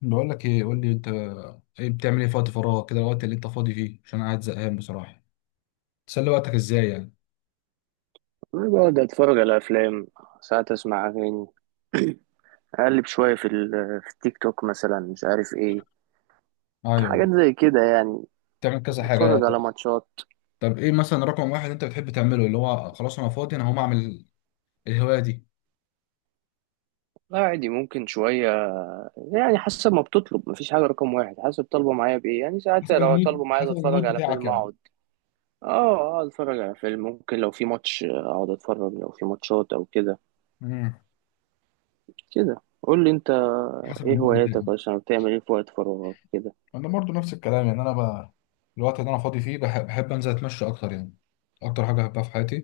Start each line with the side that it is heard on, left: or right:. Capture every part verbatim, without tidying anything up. left: بقول لك ايه، قول لي انت. ايه بتعمل ايه في وقت فراغك كده، الوقت اللي انت فاضي فيه؟ عشان أنا قاعد زهقان بصراحه. تسلي وقتك ازاي يعني؟
right: أنا بقعد أتفرج على أفلام. ساعات أسمع أغاني. أقلب شوية في ال- في التيك توك مثلا، مش عارف إيه،
left: ايوه،
right: حاجات زي كده يعني.
left: بتعمل كذا حاجه
right: أتفرج على
left: يعني.
right: ماتشات.
left: طب ايه مثلا رقم واحد انت بتحب تعمله، اللي هو خلاص انا فاضي انا هقوم اعمل الهوايه دي؟
right: لا، عادي، ممكن شوية يعني حسب ما بتطلب. مفيش حاجة رقم واحد، حسب طالبة معايا بإيه، يعني ساعات
left: حسب
right: لو طالبة
left: المود
right: معايا
left: حسب
right: أتفرج
left: المود
right: على
left: بتاعك
right: فيلم
left: يعني.
right: أقعد. أه، أقعد أتفرج على فيلم، ممكن لو في ماتش أقعد أتفرج، لو في ماتشات أو كده.
left: امم
right: كده قول لي أنت،
left: حسب
right: إيه
left: المود بتاعك.
right: هواياتك أصلا، بتعمل إيه في وقت فراغك كده؟
left: انا برضو نفس الكلام يعني. انا بقى الوقت اللي انا فاضي فيه بح- بحب انزل اتمشى اكتر يعني، اكتر حاجه بحبها في حياتي.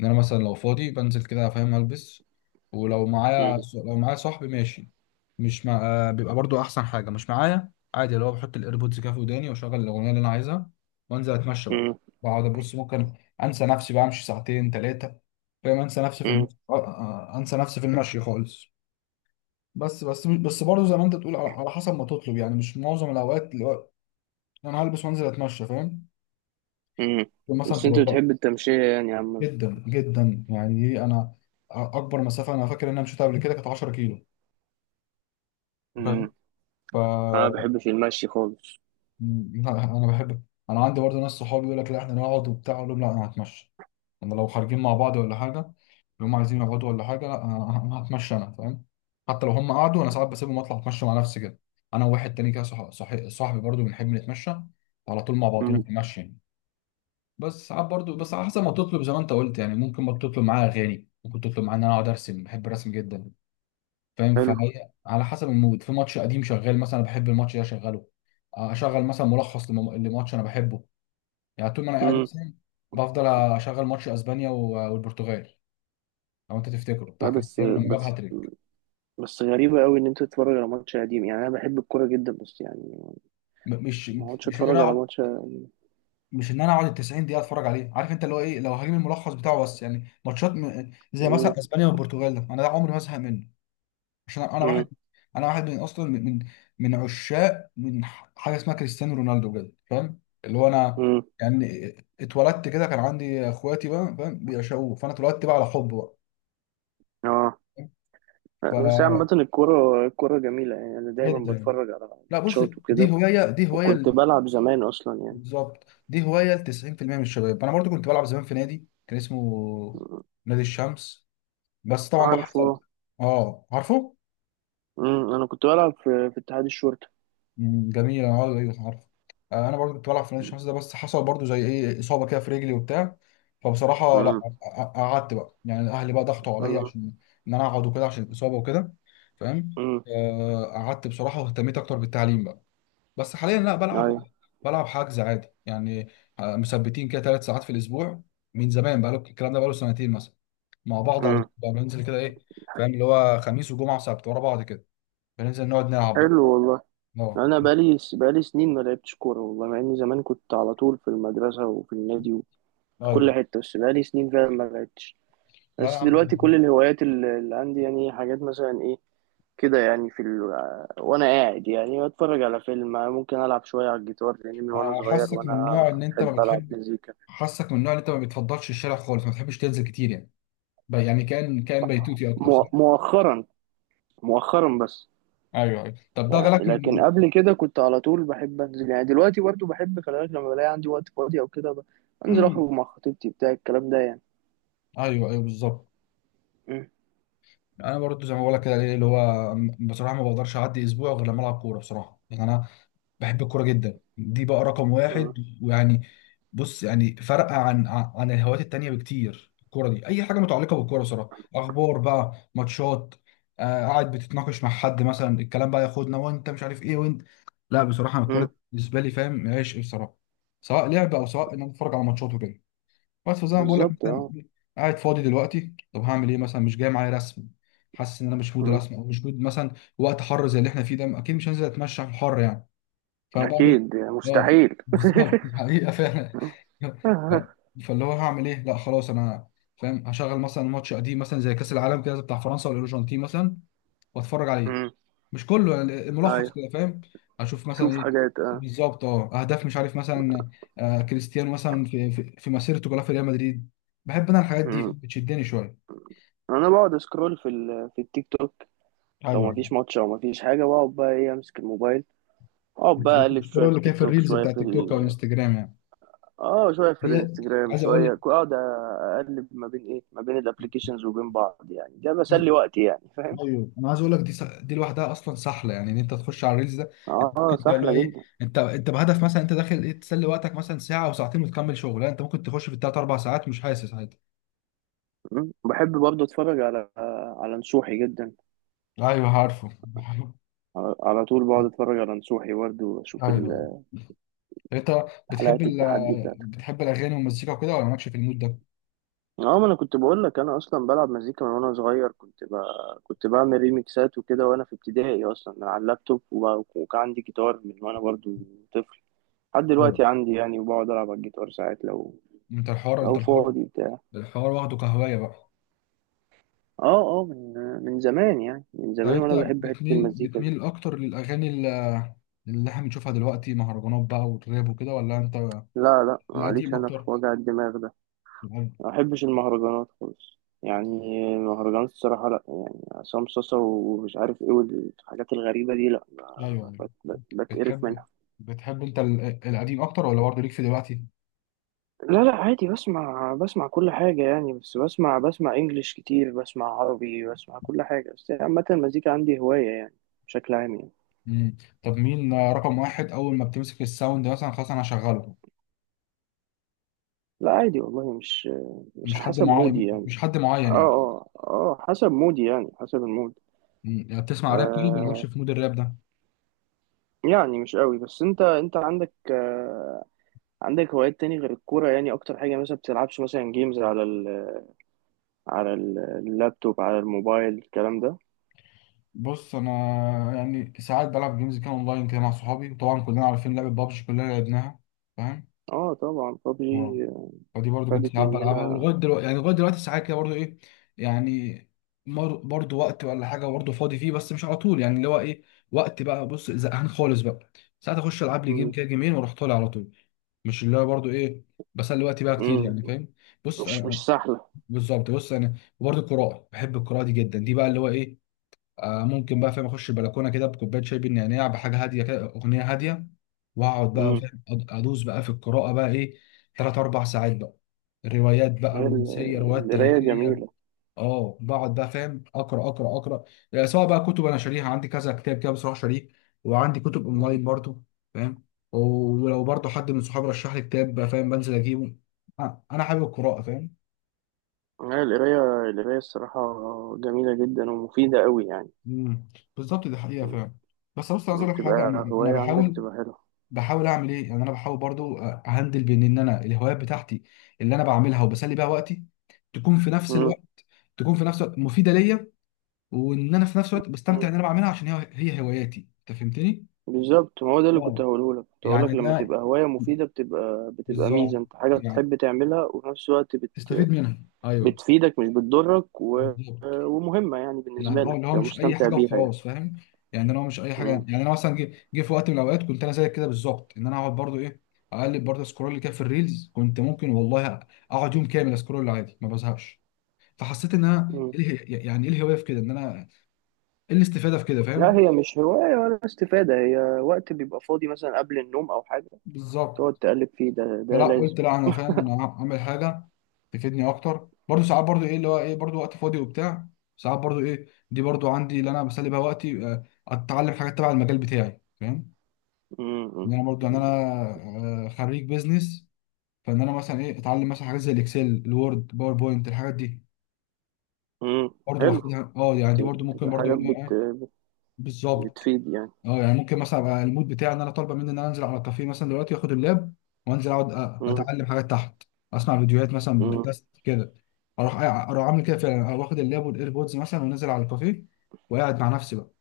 left: ان انا مثلا لو فاضي بنزل كده، فاهم، البس ولو
right: مم.
left: معايا، لو معايا صاحبي ماشي، مش مع... آه، بيبقى برضو احسن حاجه مش معايا عادي، اللي هو بحط الايربودز كده في وداني واشغل الاغنيه اللي انا عايزها وانزل اتمشى بقى. بقعد ابص، ممكن انسى نفسي بقى، امشي ساعتين ثلاثه، فاهم، انسى نفسي في الم...
right: مم.
left: آه، آه، آه، انسى نفسي في المشي خالص. بس بس بس برضه زي ما انت تقول، على على حسب ما تطلب يعني، مش معظم الاوقات انا هلبس وانزل اتمشى فاهم.
right: مم.
left: مثلا
right: بس
left: تبقى
right: انت
left: الأرض
right: بتحب التمشية يعني يا عم؟
left: جدا جدا يعني. ايه، انا اكبر مسافه انا فاكر ان انا مشيتها قبل كده كانت 10 كيلو، فاهم.
right: مم.
left: ف
right: انا ما بحبش المشي خالص.
left: م- لا انا بحب. انا عندي برضه ناس صحابي يقول لك لا احنا نقعد وبتاع، اقول لهم لا انا هتمشى. انا لو خارجين مع بعض ولا حاجه، لو هم عايزين يقعدوا ولا حاجه، لا انا أنا هتمشى انا، فاهم. حتى لو هم قعدوا، انا ساعات بسيبهم اطلع اتمشى مع نفسي كده، انا وواحد تاني كده، صح... صح... صاحبي برضه بنحب نتمشى على طول مع بعضينا
right: مم.
left: في المشي يعني. بس ساعات برضو، بس على حسب ما تطلب زي ما انت قلت يعني، ممكن ما تطلب معايا اغاني، ممكن تطلب معايا ان انا اقعد ارسم. بحب الرسم جدا، فاهم.
right: حلو.
left: فهي على حسب المود. في ماتش قديم شغال مثلا بحب الماتش ده اشغله. آه، اشغل مثلا ملخص لم- لماتش انا بحبه يعني. طول ما انا قاعد
right: مم.
left: مثلا بفضل اشغل ماتش اسبانيا و- والبرتغال، لو انت تفتكره بتاع
right: لا، بس،
left: كريستيانو لما جاب
right: بس،
left: هاتريك.
right: بس غريبة قوي ان انت تتفرج على ماتش قديم، يعني انا بحب الكورة جدا بس يعني
left: م- مش
right: ما اقعدش
left: مش ان
right: اتفرج
left: انا
right: على
left: اقعد،
right: ماتش.
left: مش ان انا اقعد ال التسعين دقيقة دقيقه اتفرج عليه، عارف انت، اللي هو ايه، لو هجيب الملخص بتاعه. بس يعني ماتشات م- زي
right: مم.
left: مثلا اسبانيا والبرتغال ده، انا ده عمري ما ازهق منه. عشان انا
right: مم.
left: واحد، انا واحد من اصلا، من من من عشاق، من ح- حاجه اسمها كريستيانو رونالدو بجد، فاهم. اللي هو انا
right: مم.
left: يعني اتولدت كده، كان عندي اخواتي بقى، فاهم، بيعشقوه، فانا اتولدت بقى على حب بقى.
right: اه، بس عامة
left: ف
right: الكورة، الكورة جميلة، يعني انا دايما
left: جدا.
right: بتفرج على
left: لا بص،
right: ماتشات وكده،
left: دي هوايه دي هوايه
right: وكنت
left: ل-
right: بلعب زمان اصلا يعني.
left: بالظبط دي هوايه ل تسعين في المية من الشباب. انا برضو كنت بلعب زمان في نادي كان اسمه نادي الشمس، بس طبعا بقى
right: عارف؟
left: حصل.
right: اه.
left: اه، عارفه.
right: مم. انا كنت بلعب في في اتحاد الشرطة.
left: مم، جميل، انا عارف، ايوه عارف. آه، انا برضو كنت بلعب في نادي الشمس ده، بس حصل برضو زي ايه اصابه كده في رجلي وبتاع. فبصراحه لا،
right: مم.
left: ق- قعدت بقى يعني، اهلي بقى ضغطوا عليا
right: مم.
left: عشان ان انا اقعد وكده عشان الاصابه وكده، فاهم.
right: مم.
left: آه، قعدت بصراحه واهتميت اكتر بالتعليم بقى. بس حاليا لا بلعب،
right: ايوه.
left: بلعب حجز عادي يعني. آه، مثبتين كده ثلاث ساعات في الاسبوع من زمان بقى. الكلام ده بقى له سنتين مثلا مع بعض على
right: مم.
left: طول بقى. بننزل كده ايه، فاهم، اللي هو خميس وجمعه وسبت ورا بعض كده، بننزل نقعد نلعب بقى.
right: حلو والله.
left: اه
right: انا بقالي بقالي سنين ما لعبتش كوره والله، مع اني زمان كنت على طول في المدرسه وفي النادي وفي كل
left: ايوه.
right: حته، بس بقالي سنين فعلا ما لعبتش.
left: لا يا
right: بس
left: عم
right: دلوقتي
left: دي-
right: كل الهوايات اللي اللي عندي يعني، حاجات مثلا ايه كده يعني، في ال... وانا قاعد يعني بتفرج على فيلم، ممكن العب شويه على الجيتار، لان من وانا
left: انا
right: صغير
left: حاسك من نوع
right: وانا
left: ان انت ما
right: بحب العب
left: بتحب،
right: مزيكا.
left: حاسك من نوع ان انت ما بتفضلش الشارع خالص، ما بتحبش تنزل كتير يعني. ب- يعني كان كان بيتوتي اكتر صح؟
right: مؤ- مؤخرا، مؤخرا بس.
left: ايوه ايوه. طب ده جالك
right: لكن
left: من
right: قبل كده كنت على طول بحب انزل يعني، دلوقتي برضه بحب، خلي بالك، لما بلاقي عندي وقت فاضي او كده ب- انزل
left: مم.
right: اخرج مع خطيبتي بتاع الكلام ده يعني.
left: ايوه ايوه بالظبط. انا برضو زي ما بقول لك كده، إيه اللي هو، بصراحه ما بقدرش اعدي اسبوع غير لما العب كوره. بصراحه يعني انا بحب الكوره جدا، دي بقى رقم
right: مم.
left: واحد. ويعني، بص، يعني فرق عن عن الهوايات التانية بكتير. الكوره دي اي حاجه متعلقه بالكوره صراحه، اخبار بقى، ماتشات، آه قاعد بتتناقش مع حد مثلا، الكلام بقى ياخدنا وانت مش عارف ايه وانت. لا بصراحه أنا الكوره
right: مم.
left: دي بالنسبه لي، فاهم، عشق بصراحه، سواء لعب او سواء ان انا اتفرج على ماتشات وكده. بس فزي ما بقول لك
right: بالظبط
left: مثلا،
right: اه.
left: قاعد فاضي دلوقتي، طب هعمل ايه مثلا؟ مش جاي معايا رسم، حاسس ان انا مش مود
right: مم.
left: رسم، او مش مود مثلا، وقت حر زي اللي احنا فيه ده، اكيد مش هنزل اتمشى في الحر يعني. فبعمل
right: اكيد يعني
left: ايه؟ اه
right: مستحيل.
left: بالظبط الحقيقه فعلا. ف- فاللي هو هعمل ايه؟ لا خلاص انا، فاهم، هشغل مثلا ماتش قديم مثلا، زي كاس العالم كده بتاع فرنسا والارجنتين مثلا، واتفرج عليه.
right: مم.
left: مش كله يعني، ملخص
right: ايوه،
left: كده فاهم؟ اشوف مثلا
right: تشوف
left: ايه.
right: حاجات اه.
left: بالظبط، اه، اهداف مش عارف مثلا، آه كريستيانو مثلا في في, في مسيرته كلها في ريال مدريد. بحب انا الحاجات دي
right: مم.
left: فاهم؟ بتشدني شويه.
right: انا بقعد اسكرول في ال... في التيك توك، لو ما
left: ايوه،
right: فيش ماتش او ما فيش حاجه بقعد بقى ايه، امسك الموبايل، اقعد بقى اقلب
left: بتشوفوا
right: شويه في
left: اللي كان
right: التيك
left: في
right: توك،
left: الريلز
right: شويه
left: بتاع
right: في
left: تيك توك او
right: ال...
left: انستجرام يعني.
right: اه، شويه في
left: هي،
right: الانستجرام،
left: عايز
right: شويه
left: اقول
right: اقعد اقلب ما بين ايه، ما بين الابلكيشنز وبين بعض يعني. ده
left: لك،
right: بسلي وقتي يعني، فاهم.
left: ايوه انا عايز اقول لك، دي س... دي لوحدها اصلا سحله يعني، ان انت تخش على الريلز ده انت
right: اه،
left: ممكن تلاقي
right: سهله
left: ايه.
right: جدا.
left: انت انت بهدف مثلا انت داخل ايه، تسلي وقتك مثلا ساعه او ساعتين وتكمل شغل، لا انت ممكن تخش في الثلاث اربع ساعات مش حاسس، عادي.
right: مم. بحب برضه اتفرج على، على نصوحي جدا.
left: ايوه عارفه. ايوه
right: على على طول بقعد اتفرج على نصوحي برضه، واشوف
left: ايوه.
right: ال-
left: انت بتحب
right: حلقات
left: ال...
right: التحدي بتاعته.
left: بتحب الاغاني والمزيكا وكده ولا مالكش في المود ده؟
right: اه، ما انا كنت بقول لك، انا اصلا بلعب مزيكا من وانا صغير، كنت ب... كنت بعمل ريميكسات وكده وانا في ابتدائي اصلا من على اللابتوب، وب... وكان عندي جيتار من وانا برضو طفل، لحد
left: ايوه
right: دلوقتي عندي يعني، وبقعد العب على الجيتار ساعات، لو
left: انت الحوار، انت
right: لو
left: الحوار،
right: فاضي بتاع.
left: الحوار واخده كهوايه بقى.
right: اه اه، من من زمان يعني، من
left: طب
right: زمان
left: انت
right: وانا بحب حتة
left: بتميل
right: المزيكا دي.
left: بتميل اكتر للاغاني ال- اللي احنا بنشوفها دلوقتي مهرجانات بقى والراب وكده ولا انت
right: لا، لا،
left: القديم
right: معليش، انا في
left: اكتر؟
right: وجع الدماغ ده
left: القديم.
right: ما بحبش المهرجانات خالص يعني. المهرجانات الصراحة لا يعني، عصام صاصا ومش عارف ايه والحاجات الغريبة دي، لا، ب-
left: ايوه ايوه.
right: ب- ب- بتقرف
left: بتحب،
right: منها.
left: بتحب انت ال- القديم اكتر ولا برضه ليك في دلوقتي؟
right: لا، لا، عادي، بسمع، بسمع كل حاجة يعني، بس بسمع، بسمع انجليش كتير، بسمع عربي، بسمع كل حاجة، بس عامة المزيكا عندي هواية يعني، بشكل عام يعني.
left: مم. طب مين رقم واحد اول ما بتمسك الساوند مثلا خلاص انا هشغله؟
right: لا، عادي والله، مش مش
left: مش حد
right: حسب مودي
left: معين
right: يعني.
left: مش حد
right: اه
left: معين يعني.
right: اه اه، حسب مودي يعني، حسب المود.
left: مم. يعني بتسمع راب طيب ولا مش
right: آه،
left: في مود الراب ده؟
right: يعني مش قوي. بس انت انت عندك آه، عندك هوايات تاني غير الكورة يعني؟ أكتر حاجة مثلا، بتلعبش مثلا جيمز على ال، على ال- اللابتوب، على الموبايل، الكلام ده؟
left: بص انا يعني ساعات بلعب جيمز كده اونلاين كده مع صحابي، وطبعا كلنا عارفين لعبة بابجي كلنا لعبناها، فاهم.
right: اه طبعا،
left: اه
right: ببجي،
left: ودي برضو كنت
right: خدت
left: ساعات بلعبها
right: مننا.
left: ولغايه دلوقتي يعني، لغايه دلوقتي ساعات كده برضو ايه يعني، مر- برضو وقت ولا حاجه برضو فاضي فيه، بس مش على طول يعني، اللي هو ايه، وقت بقى بص زهقان خالص بقى، ساعات اخش العب لي جيم
right: مم.
left: كده جيمين واروح طالع على طول، مش اللي هو برضو ايه بسلي وقتي بقى كتير
right: مم.
left: يعني، فاهم. بص
right: مش، مش
left: انا،
right: سهلة.
left: بالظبط، بص انا وبرضو القراءه، بحب القراءه دي جدا، دي بقى اللي هو ايه، آه، ممكن بقى، فاهم، اخش البلكونه كده بكوبايه شاي بالنعناع، بحاجه هاديه كده، اغنيه هاديه، واقعد بقى،
right: مم.
left: فاهم، أد- ادوس بقى في القراءه بقى ايه، ثلاث اربع ساعات بقى، روايات بقى
right: هي ال-
left: رومانسيه، روايات
right: القراية
left: تاريخيه.
right: جميلة.
left: اه بقعد بقى، فاهم، اقرا اقرا اقرا يعني، سواء بقى كتب انا شاريها، عندي كذا كتاب كده بصراحه شاريه، وعندي كتب
right: مم.
left: اونلاين برضو، فاهم. ولو برضو حد من صحابي رشح لي كتاب بقى، فاهم، بنزل اجيبه. آه، انا حابب القراءه فاهم.
right: هي القراية، القراية الصراحة جميلة جدا ومفيدة أوي يعني.
left: مم. بالظبط دي حقيقه فعلا. بس بص عايز
right: مم.
left: اقول لك حاجه،
right: بتبقى
left: يعني انا
right: هواية عندك،
left: بحاول،
right: بتبقى حلوة.
left: بحاول اعمل ايه يعني، انا بحاول برضو اهندل بين ان انا الهوايات بتاعتي اللي انا بعملها وبسلي بيها وقتي تكون في نفس
right: مم.
left: الوقت، تكون في نفس الوقت مفيده ليا، وان انا في نفس الوقت بستمتع
right: مم.
left: ان انا بعملها، عشان هي هي هواياتي، انت فهمتني.
right: بالظبط، ما هو ده اللي كنت
left: اه
right: هقوله لك، كنت هقول
left: يعني
right: لك، لما
left: ده،
right: تبقى هواية مفيدة بتبقى، بتبقى ميزة،
left: بالظبط
right: انت حاجة
left: يعني،
right: بتحب تعملها وفي نفس الوقت
left: تستفيد منها، ايوه
right: بتفيدك، مش بتضرك، و...
left: بالظبط.
right: ومهمة يعني
left: يعني
right: بالنسبة
left: اه
right: لك،
left: اللي هو
right: تبقى
left: مش اي
right: مستمتع
left: حاجه
right: بيها
left: وخلاص،
right: يعني.
left: فاهم، يعني انا هو مش اي حاجه.
right: مم.
left: يعني انا مثلا جه جه في وقت من الاوقات كنت انا زيك كده بالظبط، ان انا اقعد برضو ايه، اقلب برضو سكرول كده في الريلز. كنت ممكن والله اقعد يوم كامل اسكرول عادي ما بزهقش. فحسيت ان انا
right: مم.
left: ايه اله- يعني ايه الهوايه في كده، ان انا ايه الاستفاده في كده
right: لا،
left: فاهم.
right: هي مش هواية ولا استفادة، هي وقت بيبقى فاضي مثلا قبل النوم أو حاجة تقعد
left: بالظبط.
right: تقلب فيه، ده ده
left: فلا
right: لازم.
left: قلت لا انا، فاهم، انا اعمل حاجه تفيدني اكتر. برضو ساعات برضو ايه، اللي هو ايه، برضو وقت فاضي وبتاع، ساعات برضو ايه، دي برضو عندي اللي انا بسلي بيها وقتي، آه، اتعلم حاجات تبع المجال بتاعي، فاهم،
right: مم.
left: ان
right: مم.
left: انا برضو ان انا، آه، خريج بيزنس، فان انا مثلا ايه اتعلم مثلا حاجات زي الاكسل، الوورد، باوربوينت، الحاجات دي
right: مم.
left: برضو،
right: حلو.
left: واخدها اه يعني،
right: بت-
left: دي برضو ممكن
right: بتبقى
left: برضو ايه،
right: حاجات بت...
left: إيه،
right: بت-
left: بالظبط
right: بتفيد يعني.
left: اه. يعني ممكن مثلا ابقى المود بتاعي ان انا طالبه مني ان انا انزل على الكافيه مثلا دلوقتي، واخد اللاب وانزل اقعد أ-
right: مم.
left: اتعلم حاجات تحت، اسمع فيديوهات مثلا،
right: مم.
left: بودكاست كده. اروح اروح اعمل كده فعلا، أروح واخد اللاب والايربودز مثلا ونازل على الكافيه، وقاعد مع نفسي بقى،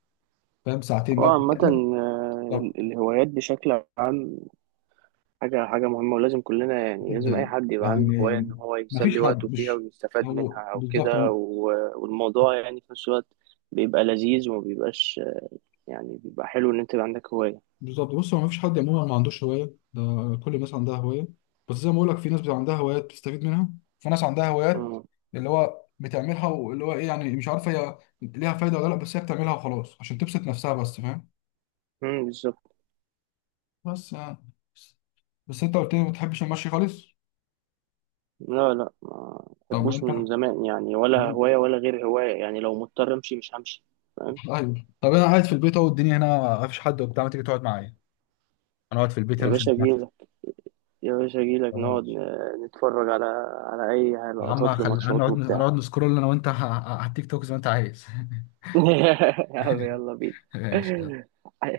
left: فاهم، ساعتين بقى.
right: وعامة آه، ال-
left: بالظبط،
right: الهوايات بشكل عام حاجة، حاجة مهمة، ولازم كلنا يعني، لازم أي
left: جدا
right: حد يبقى عنده هواية،
left: يعني.
right: إن هو يسلي
left: مفيش
right: وقته
left: حد
right: فيها
left: مش،
right: ويستفاد
left: هو
right: منها أو
left: بالظبط
right: كده،
left: هو،
right: و- والموضوع يعني في نفس الوقت بيبقى لذيذ وما بيبقاش يعني، بيبقى حلو إن أنت يبقى عندك هواية.
left: بالظبط. بص هو مفيش حد عموما ما عندوش هوايه ده، كل الناس عندها هوايه، بس زي ما بقول لك في ناس بتبقى عندها هوايات بتستفيد منها، في ناس عندها هوايات
right: مم.
left: اللي هو بتعملها واللي هو ايه يعني مش عارفه هي ليها فايده ولا لا، بس هي بتعملها وخلاص عشان تبسط نفسها بس، فاهم.
right: مم، بالظبط.
left: بس يعني، بس انت قلت لي ما بتحبش المشي خالص،
right: لا، لا، ما
left: طب ما
right: بحبوش
left: انت.
right: من زمان يعني، ولا هواية ولا غير هواية يعني، لو مضطر أمشي مش همشي، فاهم.
left: ايوه، طب انا قاعد في البيت اهو، الدنيا هنا ما فيش حد وبتاع، ما تيجي تقعد معايا. انا قاعد في البيت
right: يا
left: هنا مش
right: باشا
left: هنتمتع.
right: أجيلك، يا باشا أجيلك نقعد
left: خلاص
right: ن- نتفرج على، على أي
left: يا عم،
right: لقطات
left: خلي انا
right: لماتشات
left: اقعد، انا
right: وبتاع.
left: اقعد نسكرول انا وانت ه- ه- على التيك توك زي ما انت عايز.
right: يا عم يلا
left: ماشي.
right: بينا.